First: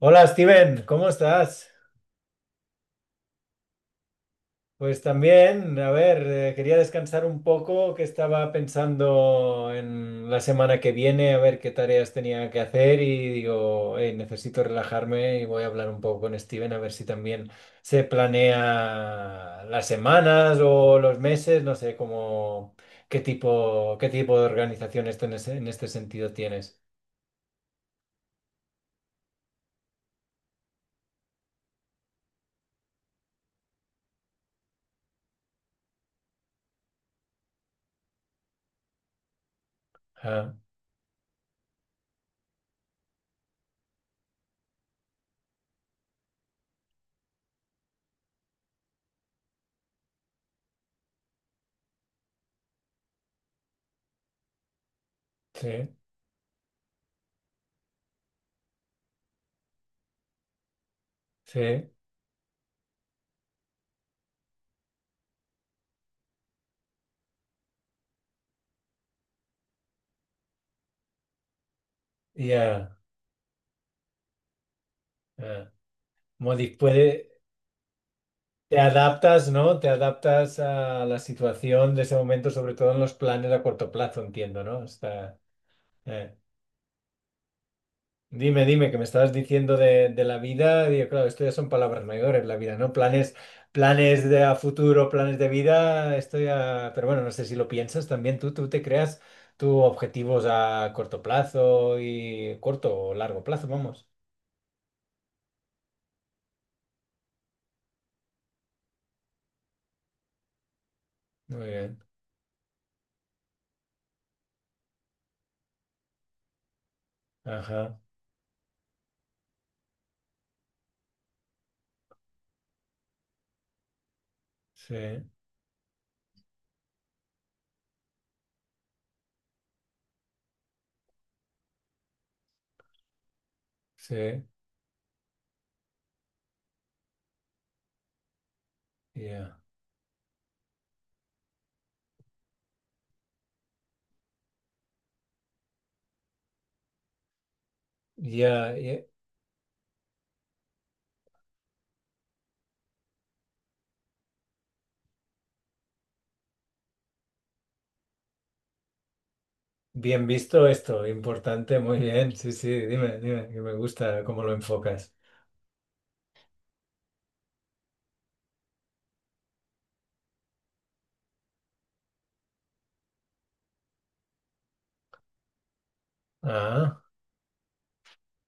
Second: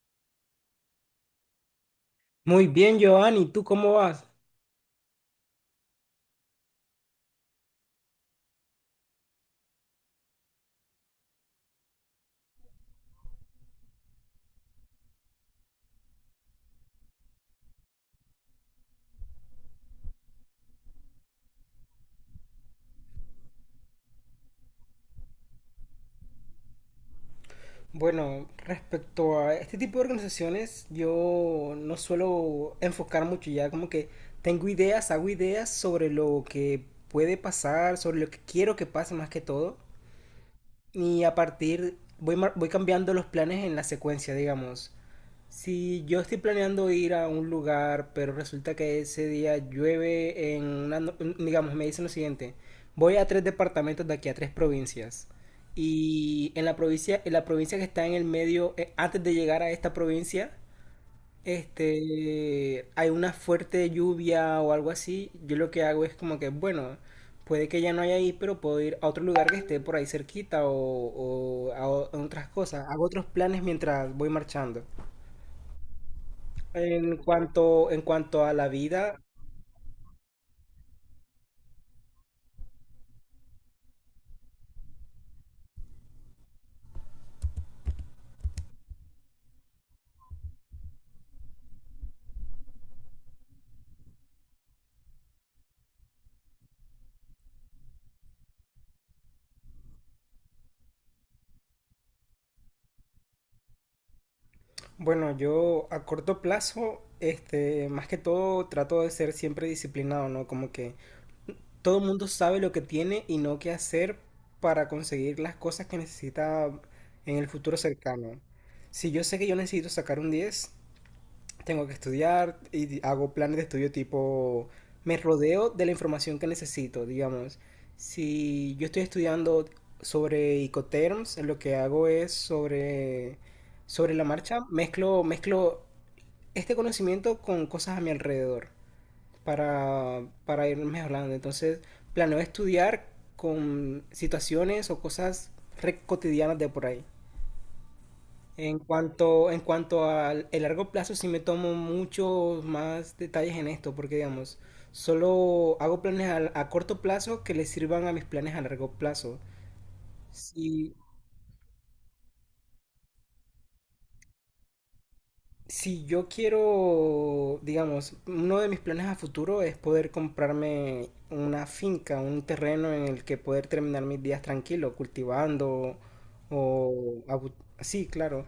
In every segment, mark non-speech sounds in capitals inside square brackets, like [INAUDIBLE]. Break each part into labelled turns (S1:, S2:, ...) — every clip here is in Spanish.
S1: Hola Steven, ¿cómo estás?
S2: Muy bien, Giovanni, ¿tú cómo vas?
S1: Pues también, a ver, quería descansar un poco, que estaba pensando en la semana que viene, a ver qué tareas tenía que hacer y digo, "Ey, necesito relajarme y voy a hablar un poco con Steven a ver si también se planea las semanas o los meses, no sé cómo, qué tipo de organización esto en en este sentido tienes.
S2: Bueno, respecto a este tipo de organizaciones, yo no suelo enfocar mucho ya, como que tengo ideas, hago ideas sobre lo que puede pasar, sobre lo que quiero que pase más que todo,
S1: Ah,
S2: y a partir voy, voy cambiando los planes en la secuencia, digamos. Si yo estoy planeando ir a un lugar, pero resulta que ese día llueve en una, digamos, me dicen lo siguiente, voy a tres departamentos de aquí a tres provincias.
S1: sí,
S2: Y en la provincia, que está en el medio, antes de llegar a esta provincia,
S1: sí,
S2: hay una fuerte lluvia o algo así. Yo lo que hago es como que, bueno, puede que ya no haya ahí, pero puedo ir a otro lugar que esté por ahí cerquita o, o a otras cosas.
S1: ya.
S2: Hago otros planes mientras voy marchando.
S1: Ah. Modi-
S2: En
S1: puede.
S2: cuanto, en cuanto a la
S1: Te
S2: vida,
S1: adaptas, ¿no? Te adaptas a la situación de ese momento, sobre todo en los planes a corto plazo, entiendo, ¿no? Está, eh. Dime, dime, que me estabas diciendo de la vida. Digo, claro, esto ya son palabras mayores, la vida, ¿no? Planes, planes de a futuro, planes de vida, esto ya... Pero bueno, no sé si lo piensas también tú te creas tus objetivos a corto plazo y corto o largo plazo, vamos.
S2: bueno, yo a corto plazo, más que todo trato de ser siempre disciplinado, ¿no? Como que
S1: Muy bien.
S2: todo el mundo sabe lo que tiene y no qué hacer para conseguir las cosas que necesita en el futuro
S1: Ajá.
S2: cercano. Si yo sé que yo necesito sacar un 10 tengo que estudiar y hago planes de estudio tipo,
S1: Sí,
S2: me rodeo de la información que necesito, digamos. Si yo estoy estudiando sobre Icoterms, lo que hago es sobre la
S1: sí,
S2: marcha, mezclo este conocimiento con cosas a mi alrededor
S1: ya.
S2: para ir mejorando. Entonces, planeo estudiar con situaciones o cosas re cotidianas de por ahí.
S1: Ya,
S2: En
S1: ya.
S2: cuanto, en cuanto al el largo plazo, sí me tomo muchos más detalles en esto, porque digamos, solo hago planes a corto plazo que le sirvan a mis planes a largo plazo.
S1: Bien visto
S2: Si,
S1: esto, importante, muy bien. Sí, sí, dime, dime, que me gusta cómo lo enfocas.
S2: Si yo quiero, digamos, uno de mis planes a futuro es poder comprarme una finca, un terreno en el que poder terminar mis días tranquilo, cultivando
S1: Ah,
S2: o... Sí, claro.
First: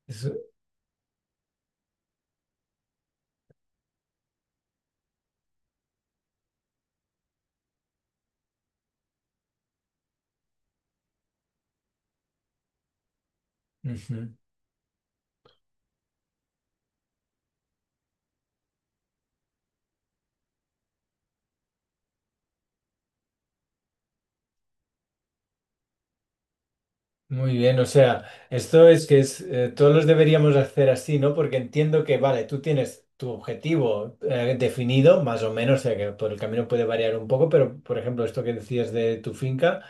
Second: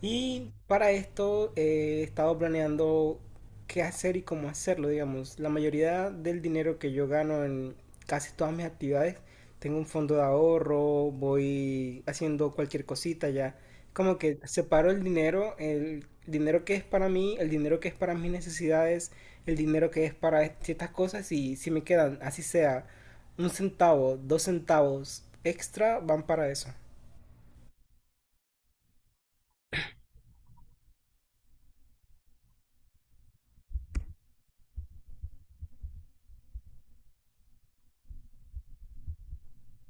S2: Y
S1: eso-
S2: para esto he estado planeando qué hacer y cómo hacerlo, digamos. La mayoría del dinero que yo gano en casi todas mis actividades, tengo un fondo de ahorro, voy haciendo cualquier cosita ya, como
S1: ujú.
S2: que separo el dinero que es para mí, el dinero que es para mis necesidades, el dinero que es para ciertas cosas y si me quedan, así sea, un centavo, dos centavos extra, van para eso.
S1: Muy bien, o sea, esto es que es, todos los deberíamos hacer así, ¿no? Porque entiendo que, vale, tú tienes tu objetivo definido, más o menos, o sea, que por el camino puede variar un poco, pero, por ejemplo, esto que decías de tu finca.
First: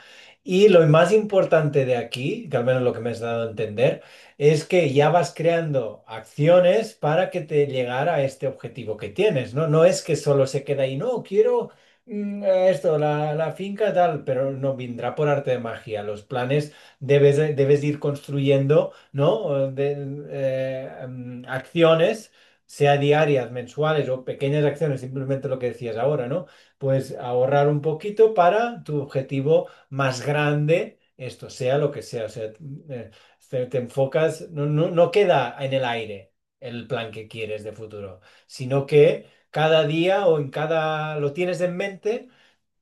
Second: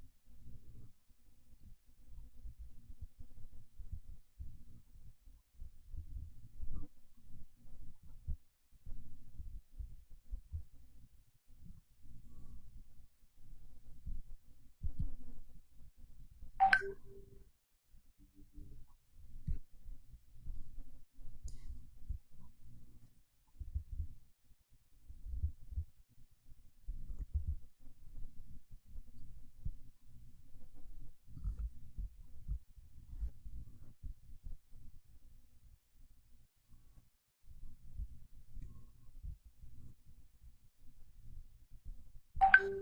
S1: Y lo más importante de aquí, que al menos lo que me has dado a entender, es que ya vas creando acciones para que te llegara a este objetivo que tienes, ¿no? No es que solo se queda ahí, no, quiero esto, la finca tal, pero no vendrá por arte de magia. Los planes debes ir construyendo, ¿no? Acciones. Sea diarias, mensuales o pequeñas acciones, simplemente lo que decías ahora, ¿no? Pues ahorrar un poquito para tu objetivo más grande, esto sea lo que sea. O sea, te enfocas, no queda en el aire el plan que quieres de futuro, sino que cada día o en cada, lo tienes en mente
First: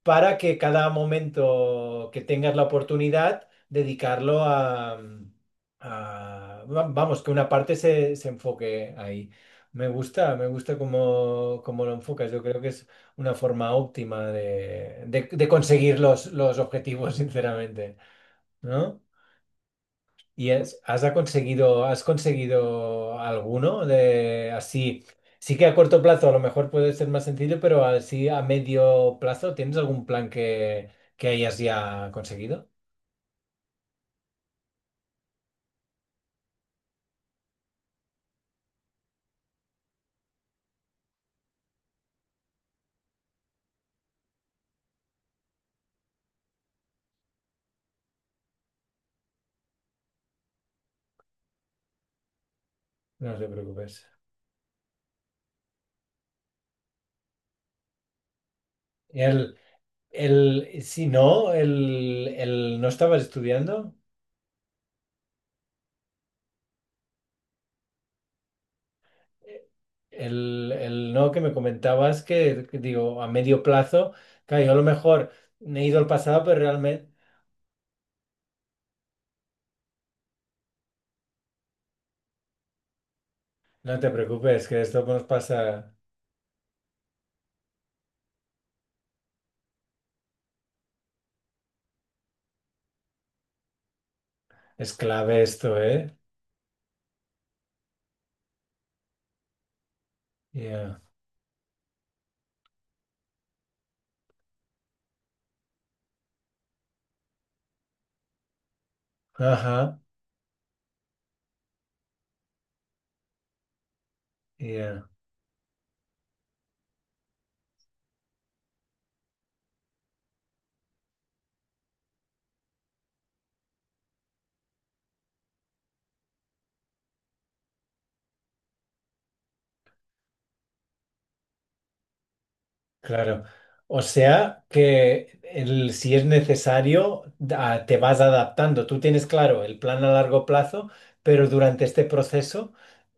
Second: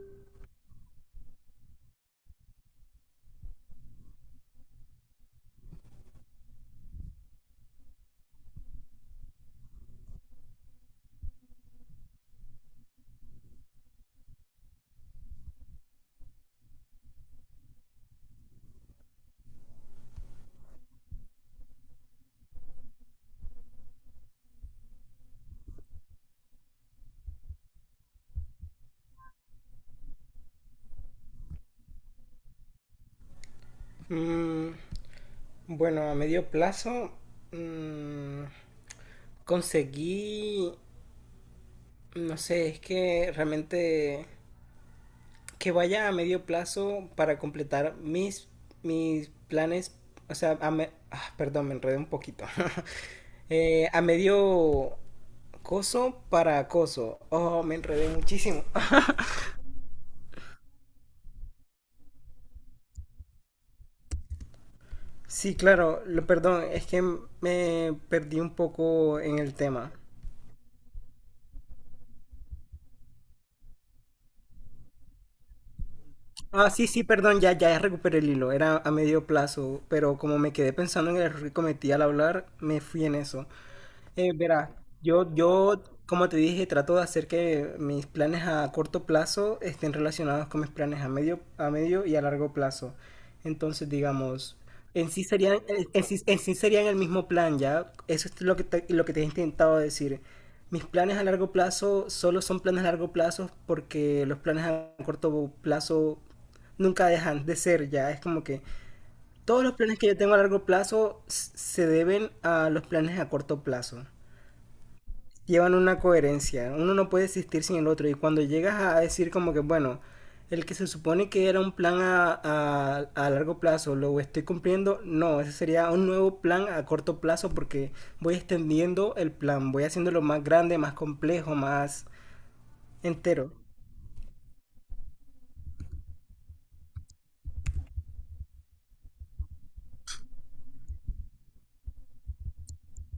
S1: para que cada momento que tengas la oportunidad, dedicarlo a, vamos, que una parte se enfoque ahí. Me gusta cómo lo enfocas. Yo creo que es una forma óptima de, de conseguir los objetivos, [LAUGHS] sinceramente, ¿no? ¿Y es- has conseguido alguno de así? Sí que a corto plazo a lo mejor puede ser más sencillo, pero así a medio plazo, ¿tienes algún plan que hayas ya conseguido?
S2: Mm, bueno, a medio plazo mm, conseguí, no sé, es que realmente que vaya a medio plazo para completar mis planes, o sea, perdón, me enredé un poquito. [LAUGHS]
S1: No te
S2: A
S1: preocupes.
S2: medio coso para acoso. Oh, me enredé muchísimo. [LAUGHS]
S1: El, el, si no, el no estabas estudiando,
S2: Sí, claro, perdón, es que me perdí un poco en el tema.
S1: el no que me comentabas que digo, a medio plazo, claro, yo a lo mejor me he ido al pasado, pero
S2: Ah, sí, sí,
S1: realmente
S2: perdón, ya, ya recuperé el hilo, era a medio plazo, pero como me quedé pensando en el error que cometí al hablar, me fui en eso.
S1: no te preocupes,
S2: Verá,
S1: que esto nos
S2: yo,
S1: pasa.
S2: como te dije, trato de hacer que mis planes a corto plazo estén relacionados con mis planes a medio y a largo plazo. Entonces, digamos,
S1: Es clave esto, ¿eh?
S2: en sí serían el mismo plan, ¿ya? Eso es lo que lo que te he intentado decir. Mis
S1: Yeah.
S2: planes a largo plazo solo son planes a largo plazo porque los planes a corto plazo nunca dejan de ser, ya. Es como que todos los
S1: Ajá.
S2: planes que yo tengo a largo plazo se deben a los planes a corto plazo,
S1: Yeah.
S2: llevan una coherencia. Uno no puede existir sin el otro. Y cuando llegas a decir como que, bueno, el que se supone que era un plan a largo plazo, lo estoy cumpliendo, no, ese sería un nuevo plan a corto plazo porque voy extendiendo el plan, voy haciéndolo más grande, más complejo, más
S1: Claro.
S2: entero.
S1: O sea que el- si es necesario, da- te vas adaptando. Tú tienes claro el plan a largo plazo, pero durante este proceso,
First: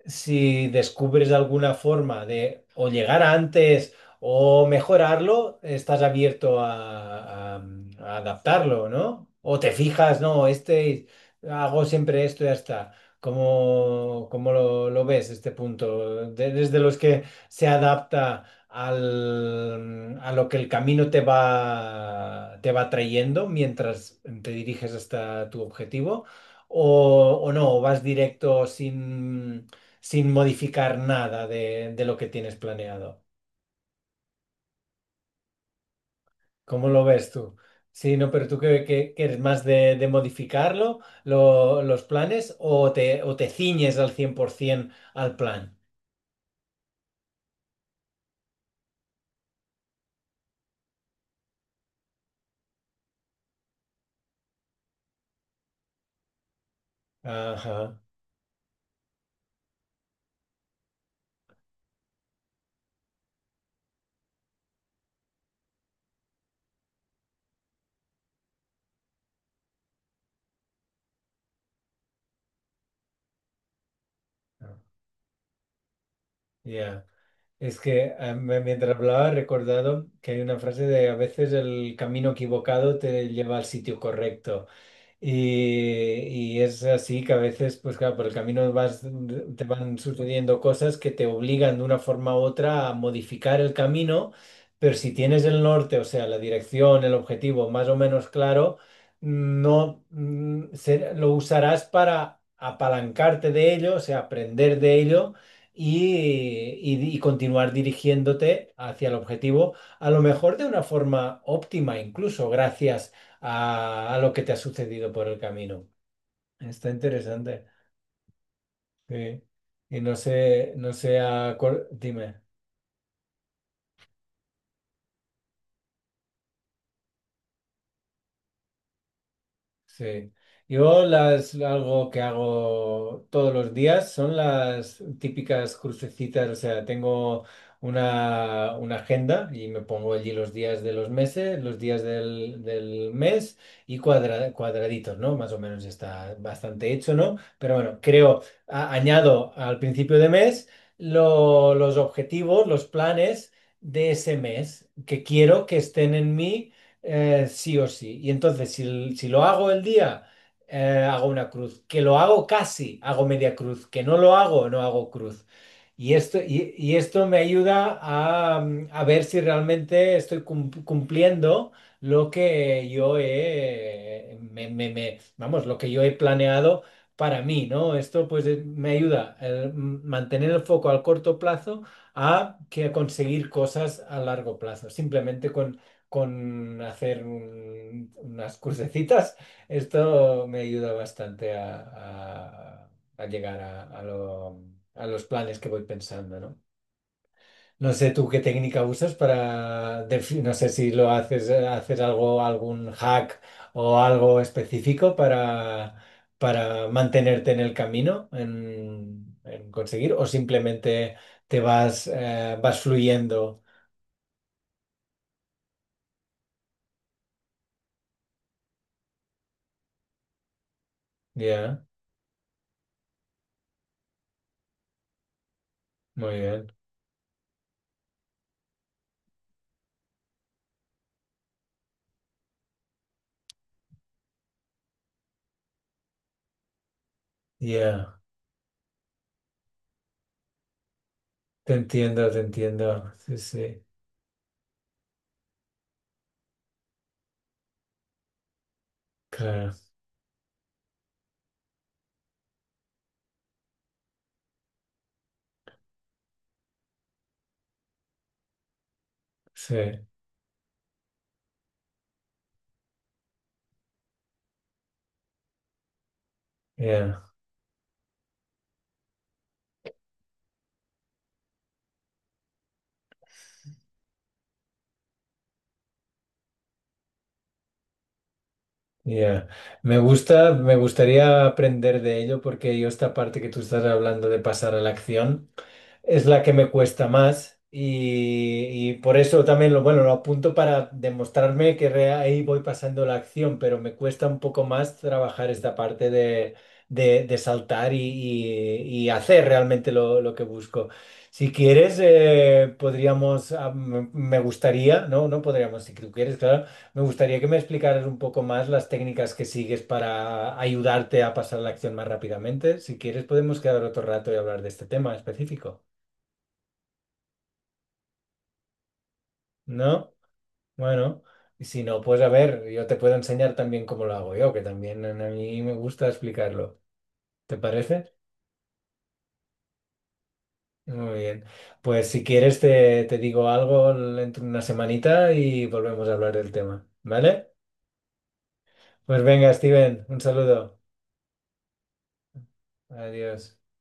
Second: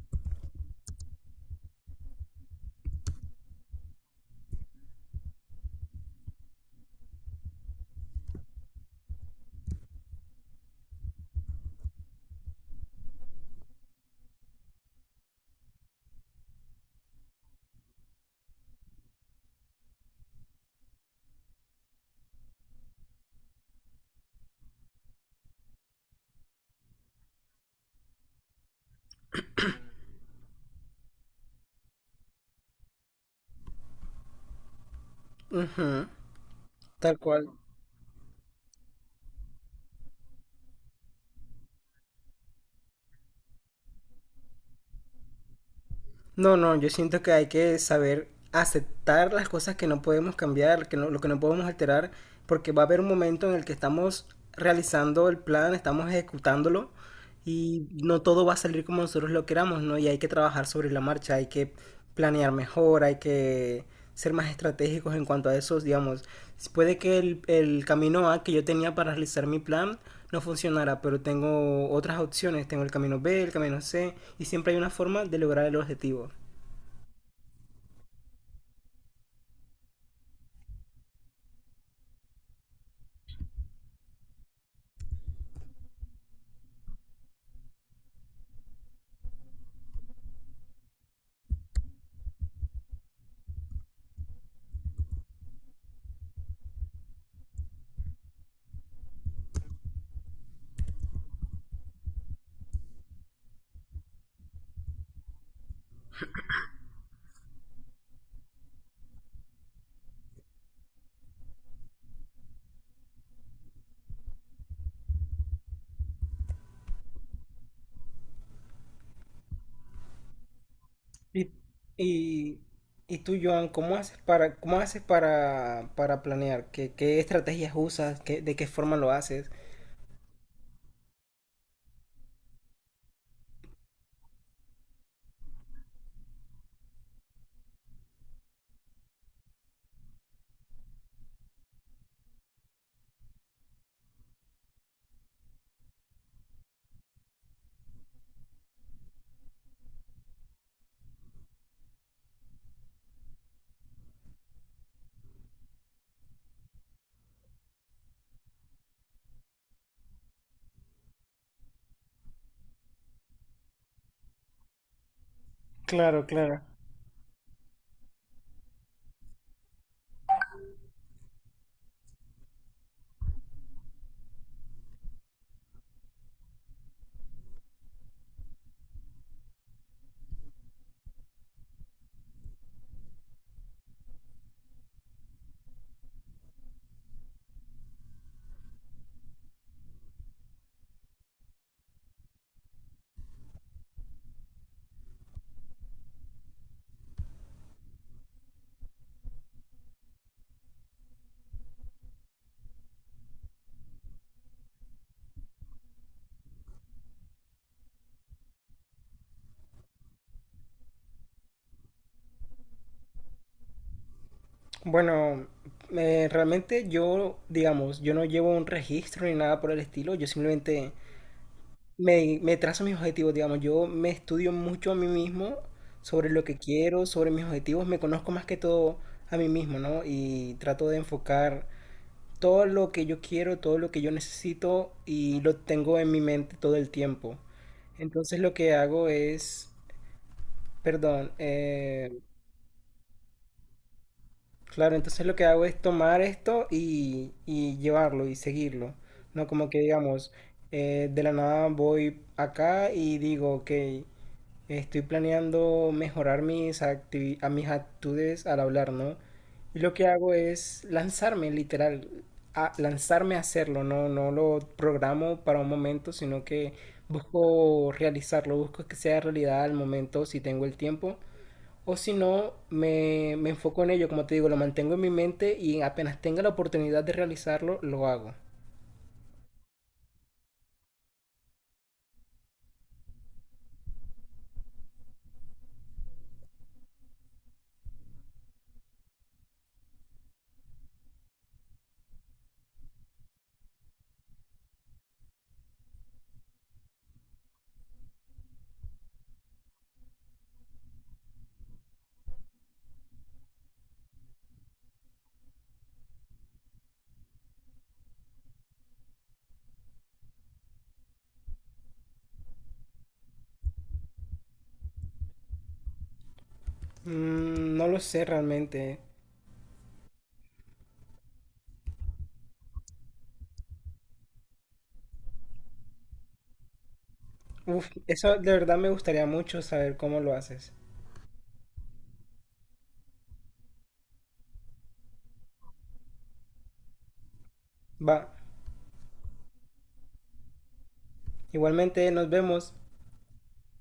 S1: si descubres alguna forma de o llegar antes o mejorarlo, estás abierto a, a adaptarlo, ¿no? O te fijas, no, este hago siempre esto y ya está. ¿Cómo, cómo lo ves este punto? De- desde los que se adapta al- a lo que el camino te va trayendo mientras te diriges hasta tu objetivo, o no, o vas directo sin, sin modificar nada de, de lo que tienes planeado.
S2: Ujú.
S1: ¿Cómo lo
S2: Tal
S1: ves
S2: cual.
S1: tú? Sí, no, pero tú que, que eres más de modificarlo, lo- los planes, o te ciñes al 100% al plan.
S2: No, no, yo siento que hay que saber aceptar las cosas que no podemos cambiar, que no- lo que no podemos alterar, porque va a haber un momento en el que estamos realizando el plan, estamos ejecutándolo y
S1: Ajá.
S2: no todo va a salir como nosotros lo queramos, ¿no? Y hay que trabajar sobre la marcha, hay que planear mejor, hay que ser más estratégicos en cuanto a eso, digamos. Puede que el camino A que yo tenía para realizar mi plan no funcionara, pero tengo otras opciones, tengo el camino B, el camino C, y siempre hay una forma de lograr el objetivo.
S1: Ya. Es que mientras hablaba he recordado que hay una frase de a veces el camino equivocado te lleva al sitio correcto. Y es así que a veces, pues claro, por el camino vas, te van sucediendo cosas que te obligan de una forma u otra a modificar el camino, pero si tienes el norte, o sea, la dirección, el objetivo más o menos claro, no se- lo usarás para apalancarte de ello, o sea, aprender de ello y continuar dirigiéndote hacia el objetivo, a lo mejor de una forma óptima, incluso gracias a lo que te ha sucedido por el camino. Está interesante. Sí. Y no sé, no sé
S2: Y,
S1: a cuál- Dime.
S2: y, y tú, Joan, cómo haces para planear? ¿Qué estrategias usas? ¿Qué- de qué forma lo haces?
S1: Sí. Yo las algo que hago todos los días son las típicas crucecitas, o sea, tengo una agenda y me pongo allí los días de los meses, los días del mes y cuadra- cuadraditos, ¿no? Más o menos está bastante hecho, ¿no? Pero bueno, creo, a- añado al principio de mes lo- los objetivos, los planes de ese mes que quiero que estén en mí sí o sí. Y entonces, si, l- si lo hago el día, hago una cruz. Que lo hago casi, hago media cruz. Que no lo hago, no hago cruz.
S2: Claro, claro.
S1: Y esto me ayuda a, a ver si realmente estoy cum- cumpliendo lo que yo he, vamos, lo que yo he planeado para mí, ¿no? Esto pues me ayuda a mantener el foco al corto plazo a que a conseguir cosas a largo plazo, simplemente con hacer un- unas cursecitas, esto me ayuda bastante a, a- a llegar a lo- a los planes que voy pensando, ¿no? No sé tú qué técnica usas para, defi- no sé si lo haces, haces algo, algún hack o algo específico para mantenerte en el camino, en conseguir, o simplemente te vas, vas fluyendo.
S2: Bueno, realmente yo, digamos, yo no llevo un registro ni nada por el estilo, yo simplemente
S1: Ya,
S2: me trazo mis objetivos, digamos, yo me estudio mucho a mí mismo sobre
S1: muy
S2: lo que
S1: bien.
S2: quiero, sobre mis objetivos, me conozco más que todo a mí mismo, ¿no? Y trato de enfocar todo lo que yo quiero, todo lo que yo necesito y lo tengo en mi mente todo el tiempo.
S1: Ya.
S2: Entonces lo que hago es, perdón,
S1: Te entiendo, te entiendo. Sí, sí,
S2: claro, entonces lo que hago es tomar esto y llevarlo y seguirlo. No como
S1: claro.
S2: que digamos, de la nada voy acá y digo, ok, estoy planeando mejorar mis a mis actitudes al hablar, ¿no?
S1: Sí,
S2: Y lo que hago es lanzarme, literal, a lanzarme a hacerlo, ¿no? No lo programo para un momento, sino que
S1: ya,
S2: busco realizarlo, busco que sea realidad al momento, si tengo el tiempo. O si no, me enfoco en ello, como te digo, lo mantengo en mi mente y apenas tenga la oportunidad de realizarlo, lo hago.
S1: ya. Me gusta, me gustaría aprender de ello porque yo esta parte que tú estás hablando de pasar a la acción. Es la que me cuesta más y por eso también lo, bueno, lo apunto para demostrarme que re- ahí voy pasando la acción, pero me cuesta un poco más trabajar esta parte de, de saltar y, y hacer realmente lo que busco. Si quieres, podríamos, ah, me gustaría, podríamos, si tú quieres, claro, me gustaría que me explicaras un poco más las técnicas que sigues para ayudarte a pasar la acción más rápidamente. Si quieres, podemos quedar otro rato y hablar de este tema específico.
S2: Mm, no lo sé realmente.
S1: ¿No? Bueno, y si no, pues a ver, yo te puedo enseñar también cómo lo hago yo, que también a mí me gusta explicarlo. ¿Te
S2: Uf,
S1: parece?
S2: eso de verdad me gustaría mucho saber cómo lo haces.
S1: Muy bien. Pues si quieres te digo algo dentro de una semanita y volvemos a hablar del tema, ¿vale?
S2: Va.
S1: Pues venga, Steven, un saludo.
S2: Igualmente, nos vemos.
S1: Adiós.